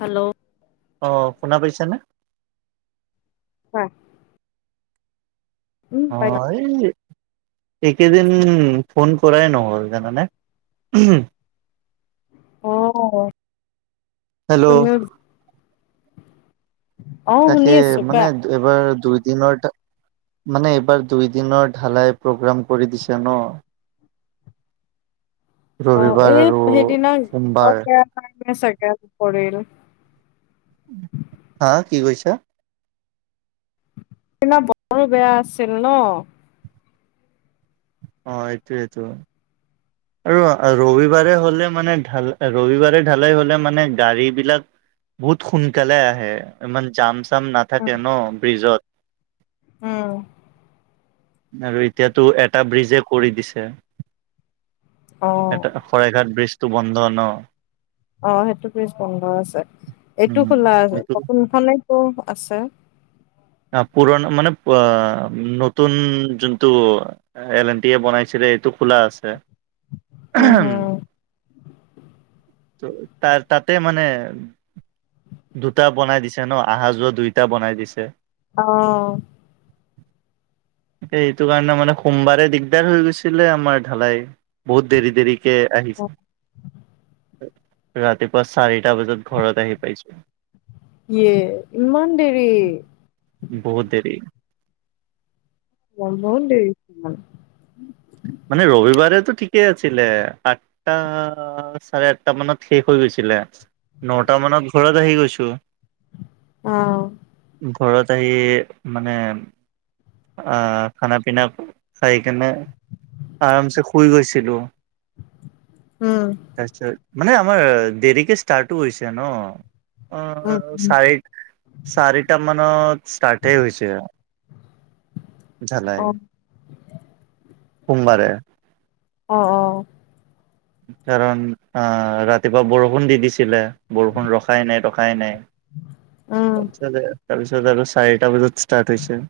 Hello অ', শুনা পাইছানে? কোৱা। উম, পাৰিবা। [inaudible] এইকেদিন ফোন কৰাই নহ'ল জানানে। উহু অ হেল্লো। তুমিও অ শুনি তাকে আছো কোৱা মানে এবাৰ দুইদিনৰ তা মানে এইবাৰ দুই দিনৰ ঢালাই প্ৰগ্ৰাম কৰি দিছে ন? অ এই ৰবিবাৰ আৰু সেইদিনা সোমবাৰ। [inaudible] পৰিল। হা কি কৈছা? সদিনা বতৰো বেয়া আছিল ন অ', হেইটো হেইটো। আৰু ৰবিবাৰে হ'লে মানে ঢাল ৰবিবাৰে ঢালাই হলে মানে গাড়ী বিলাক বহুত সোনকালে আহে ইমান যাম চাম উম নাথাকে ন' ব্ৰিজত উম। আৰু এতিয়াতো এটা ব্ৰিজে কৰি দিছে। অ এটা শৰাইঘাট ব্ৰিজটো বন্ধ ন? অ', সেইটো ব্ৰিজ বন্ধ আছে, উম, এইটো খোলা আছে এইটো অ'কোন ফালে কোন আছে অ', পুৰণা মানে পোৱা নতুন যোনটো এল এন টি য়ে বনাইছিলে এইটো খোলা আছে। হো, হো। টোৰ তাৰ তাতে মানে দুটা বনাই দিছে ন? আহা যোৱা দুইটা বনাই দিছে। অ'। [inaudible] এইটো কাৰণে মানে সোমবাৰে দিগদাৰ হৈ গৈছিলে আমাৰ ঢালাই বহুত দেৰি দেৰিকে আহিছে। ৰাতিপুৱা চাৰিটা বজাত ঘৰত আহি পাইছোঁ। এয়ে ইমান দেৰি বহুত দেৰি [unintelligible] দেৰি [unintelligible] মানে ৰবিবাৰেটো ঠিকেই আছিলে। আঠটা চাৰে আঠটা মানত শেষ হৈ গৈছিলে। নটা মানত ঘৰত আহি গৈছোঁ। অ'। ঘৰত আহি মানে আ' খানা পিনা খাই কিনে আৰামছে শুই গৈছিলোঁ। উম। তাৰপিছত, মানে আমাৰ দেৰিকে ষ্টাৰ্টো হৈছে ন উম অ' উম চাৰিট, চাৰিটা মানত ষ্টাৰ্টে হৈছে আৰু জালাই অ সোমবাৰে অ', অ'। কাৰণ অ' ৰাতিপুৱা বৰষুণ দি দিছিলে, বৰষুণ ৰখাই নাই ৰখাই নাই। উম তাৰপিছতে-তাৰপিছত আৰু চাৰিটা বজাত ষ্টাৰ্ট হৈছে।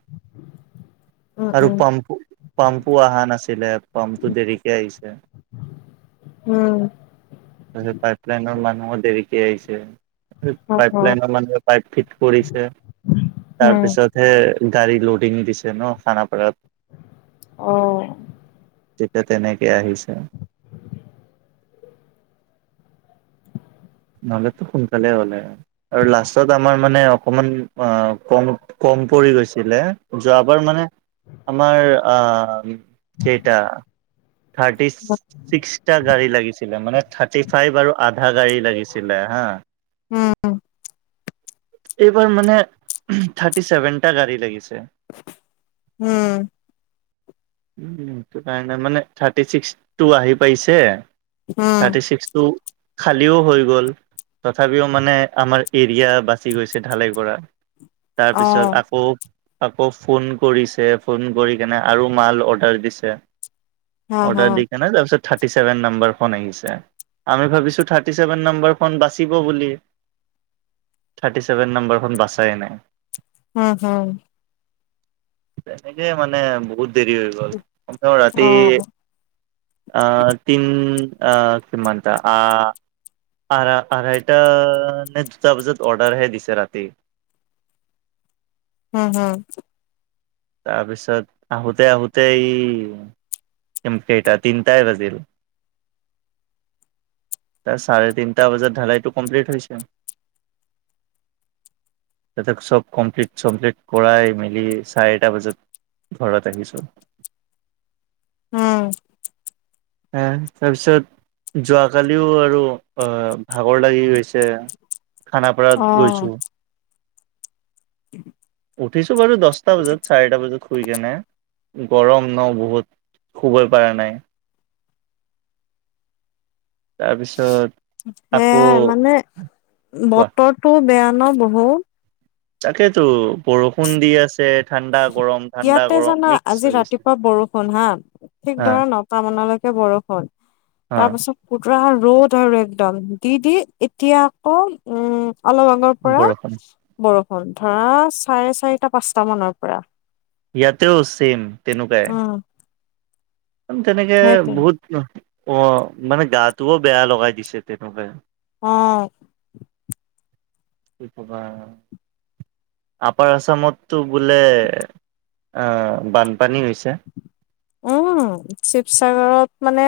উম আৰু উম পাম্পু, পাম্পু আহা নাছিলে। পাম্পটো দেৰিকে আহিছে। উম। তাৰপিছত পাইপ লাইনৰ মানুহো দেৰিকে আহিছে। অ অ পাইপ লাইনৰ মানুহ পাইপ ফিট কৰিছে। উম তাৰপিছত হে গাড়ী লডিং দিছে ন', খানাপাৰাত। অ'। তেতিয়া তেনেকে আহিছে। নহ'লেতো সোনকালে হ'লে হয়। আৰু লাষ্টত আমাৰ মানে অকণমান অ' কম কম পৰি গৈছিলে, যোৱাবাৰ মানে আমাৰ আ, কেইটা থাৰ্টি ছ-ছিক্সটা গাড়ী লাগিছিলে, মানে থাৰটি ফাইভ আৰু আধা গাড়ী লাগিছিলে। ছিলে হা। উম, এইবাৰ মানে [inaudible] থাৰ্টি ছেভেনটা গাড়ী লাগিছে। উম। সেইটো কাৰণে মানে থাৰ্টি ছিক্সটো আহি পাইছে। উম, থাৰ্টি ছিক্সটো খালিও হৈ গ'ল, তথাপিও মানে আমাৰ এৰিয়া বাচি গৈছে ঢালাইৰ পৰা। তাৰপিছত অ', আকৌ আকৌ ফোন কৰিছে, ফোন কৰি কেনে আৰু মাল অৰ্ডাৰ দিছে। হম, অৰ্ডাৰ হম, দি কেনে তাৰপিছত থাৰ্টি চেভেন নাম্বাৰ খন আহিছে, আমি ভাবিছোঁ থাৰ্টি চেভেন নাম্বাৰখন বাচিব বুলি। থাৰ্টি ছেভেন নাম্বাৰখন বাচাই নাই। উম, হুম। তেনেকেই মানে বহুত দেৰি হৈ গ'ল, কমেও ৰাতি অ', আ-তিন আ-কিমানটা। আ আঢ়া-আঢ়াইটা নে দুটা বজাত অৰ্ডাৰ হে দিছে ৰাতি। উম, উম। তাৰপিছত আহোঁতে-আহোঁতে এই কিম-কেইটা তিনটাই বাজিল। তাৰ চাৰে তিনটা বাজাত ঢালাইটো কমপ্লিট হৈছে। তাতে চব কমপ্লিট-চমপ্লিট কৰাই মেলি চাৰিটা বাজাত ঘৰত আহিছোঁ। উম। এ তাৰপিছত যোৱাকালিও আৰু অ-ভাগৰ লাগি গৈছে। খানাপাৰাত অ', গৈছোঁ। উঠিছোঁ বাৰু দছটা বাজাত চাৰিটা বাজাত শুই কেনে। গৰম ন' বহুত, শুবই পৰা নাই। তাৰপিছত আকৌ সেয়াই মানে, কোৱা বতৰটো বেয়া ন' বহুত। তাকেইতো, বৰষুণ দি আছে। ঠাণ্ডা গৰম ঠাণ্ডা ইয়াতে গৰম জানা, মিক্স আজি হৈ গৈছে ৰাতিপুৱা বৰষুণ হা, ঠিক হা ধৰা ন নটা মানলৈকে বৰষূণ, হা তাৰ পাছত [unintelligible] ৰ'দ আৰু একদম, দি-দি এতিয়া আকৌ উম, অলপ আগৰ পৰা বৰষুণ বৰষুণ, ধৰা চাৰে চাৰিটা পাঁচটা মানৰ পৰা। ইয়াতেও ছেম তেনেকুৱাই উম, তেনেকে সেইটোৱে বহুত অ', মানে গাটোও বেয়া লগাই দিছে তেনেকুৱাই অ', কি কবা আপাৰ আছামতটো বোলে আ, বানপানী হৈছে উম, শিৱসাগৰত মানে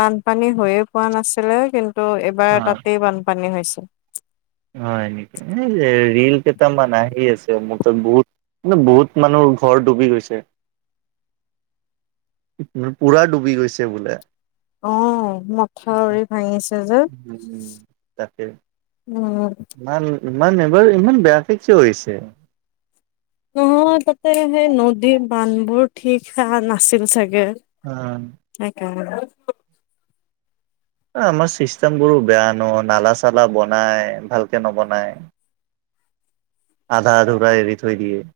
বানপানী হৈয়ে পোৱা নাছিলে কিন্তু এইবাৰ অ তাতেই বানপানী হৈছে হয়, নেকি ৰিল কেইটামান আহি আছে মোৰ তাত বহুত বহুত মানুহৰ ঘৰ ডুবি গৈছে পুৰা ডুবি গৈছে বোলে অ', মথাউৰি ভাঙিছে যে, উম উম, ইমান-ইমান, এবাৰ ইমান বেয়া কিয় হৈছে? নহয় তাতে সেই নদী বান্ধবোৰ ঠিক হে নাছিল চাগে আ, সেইকাৰণে এ আমাৰ চিষ্টেমবোৰো বেয়া ন' নালা চালা বনায় ভালকে নবনায় আধা আধুৰা এৰি থৈ দিয়ে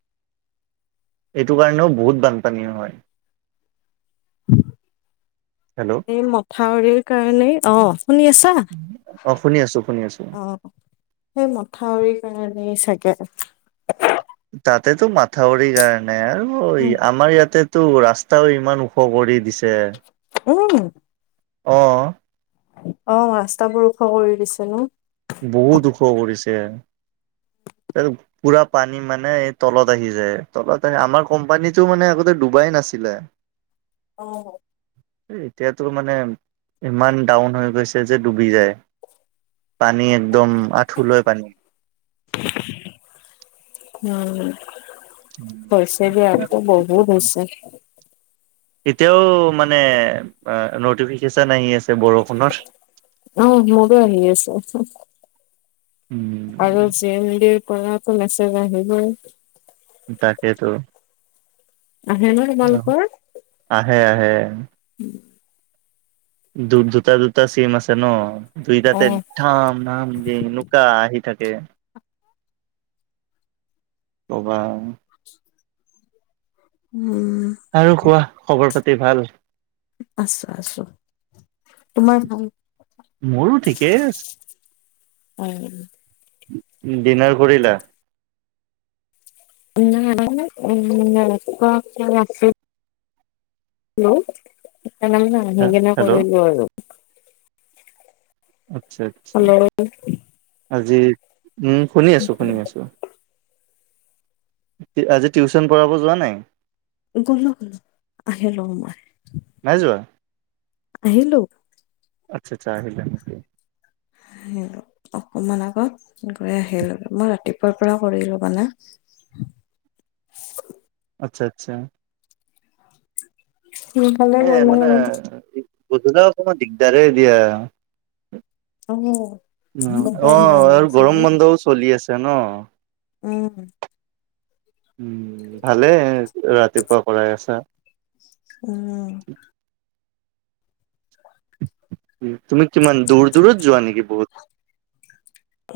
এইটো কাৰণেও বহুত বানপানী হয় হেল্ল' এই, মথাউৰিৰ কাৰণেই অ, শুনি আছা? অ শুনি আছো শুনি আছো সেই মথাউৰি কাৰণেই চাগে তাতেতো মাথাউৰি কাৰণে আৰু উম, আমাৰ ইয়াতে টো ৰাস্তাও ইমান ওখ কৰি দিছে উম, অ', অ', ৰাস্তা বোৰ ওখ কৰি দিছে ন বহুত ওখ কৰিছে পুৰা পানী মানে এই তলত আহি যায় তলত আহ আমাৰ কোম্পানীটো মানে আগতে ডুবাই নাছিলে [inaudible] অ', এতিয়াতো মানে ইমান ডাউন হৈ গৈছে যে ডুবি যায় পানী একদম আঁঠুলয় পানী উম, হৈছে আৰু ইয়াতো কি বহুত কব হৈছে এতিয়াও মানে নটিফিকেশ্যন আহি আছে বৰষুণৰ উম, মোৰো আহি আছে আৰু উম জি এম ডি পৰাটো মেছেজ আহিবই তাকেইেতো আহে ন' তোমালোকৰ? আহে, আহে উম, দু, দুটা-দুটা চিম আছে ন' অ দুইটাতে [unintelligible] দিয়ে এনেকুৱা আহি থাকে। কবা উম, আৰু কোৱা খবৰ পাতি ভাল? আছো। আছো। তোমাৰ ভাল? মোৰো ঠিকেই আছে। অ'হ। ডিনাৰ কৰিলা? নাই নাই ক [unintelligible] আছোঁ। হেল্ল' সেকাৰণে মানে [unintelligible] হেল্ল' নকৰিলো আৰু আচ্ছা। আচ্ছা। হেল্ল' আজি- উম। শুনি আছোঁ। শুনি আছোঁ। আজি টিউশ্যন পঢ়াব যোৱা নাই? গ'লো। আহিলোংগৈ। নাই যোৱা? আহিলো। আচ্ছা। আচ্ছা। আহিলা। আহিলো। অকমান আগত গৈ আহিলো। মই ৰাতিপুৱাৰ পৰা কৰিলো মানে। আচ্ছা। আচ্ছা। সোনকালে এই গ'লা মানে আৰু দিক গধূলা অকণমান দিগদাৰে দিয়া। অ বতৰ বেয়া অহ। হৈ আৰু আছে গৰম যে বন্ধও চলি আছে ন। উম। উম ভালে। ৰাতিপুৱা কৰাই আছা। উম। তুমি কিমান দূৰ -দূৰত যোৱা নেকি বহুত?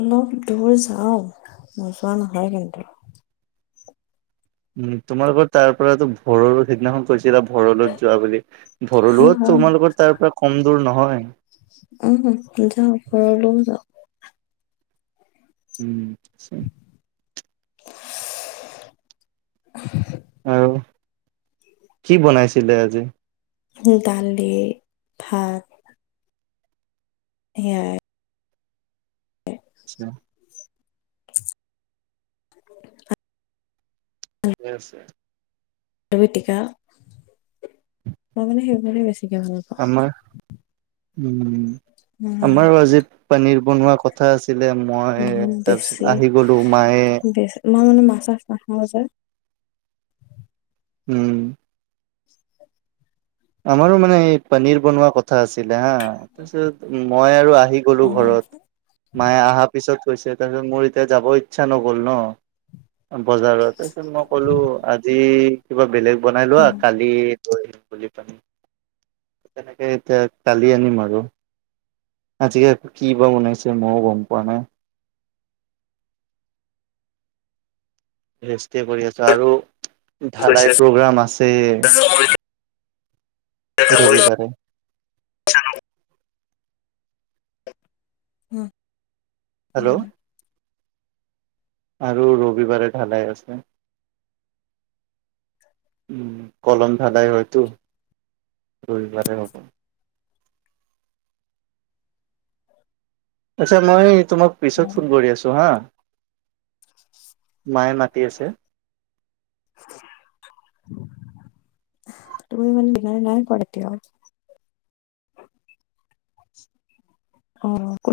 অলপ দূৰ যাওঁ। নোযোৱা নহয় কিন্তু! উম। তোমালোকৰ তাৰ পৰাতো ভৰলু সিদিনাখন কৈছ -ছিলা ভৰলুত যোৱা বুলি। ভৰলুও অ', অ', তোমালোকৰ তাৰ পৰা কম দূৰ নহয়। উম যাওঁ। ভৰলুও যাওঁ। উম [unintelligible] [inaudible] [inaudible] আৰু, কি বনাইছিলে আজি? দালি, ভাত সেয়াই এ আচ্ছা। [inaudible] ঠিকে আছে। -পিটিকা। মই মানে সেইবোৰে বেছিকে ভাল পা আমাৰ, উম। উম, আমাৰো আজি পনীৰ বনোৱা কথা আছি -লে মই বহুত তাৰপিছত আহি গলো। মায়ে নহয় মানে, মাছ -চাছ নাখাওঁ যে। উম। আমাৰো মানে এই পনীৰ বনোৱা কথা আছিলে, হা তাৰপিছত মই আৰু আহি গলোঁ অ', ঘৰত। মায়ে অহা পিছত কৈছে। তাৰপিছত মোৰ এতিয়া যাব ইচ্ছা নগ'ল ন -বজাৰত। তাৰপিছত মই কলো, আজি কিবা বেলেগ বনাই লোৱা। উম। কালি লৈ আহিম বুলি পেলাই। তেনেকে এতিয়া কালি আনিম আৰু। আজি আক' কি বা বনাইছে, ময়ো গম পোৱা নাই। ৰেষ্টে কৰি আছো। আৰু ঢালাই কৈছে। প্ৰগ্ৰাম আছেই ৰবিবাৰে [inaudible] হুহ। হেল্ল' আৰু ৰবিবাৰে ঢালাই আছে। উম। কলম ধালাই হয়তো। ৰবিবাৰে হ'ব। আচ্ছা, মই তোমাক পিছত ফোন অ', কৰি আছো। ত' হা। মায়ে মাতি আছে তুমি মানে ডিনাৰ নাই কৰা এতিয়াও? অ'হ কো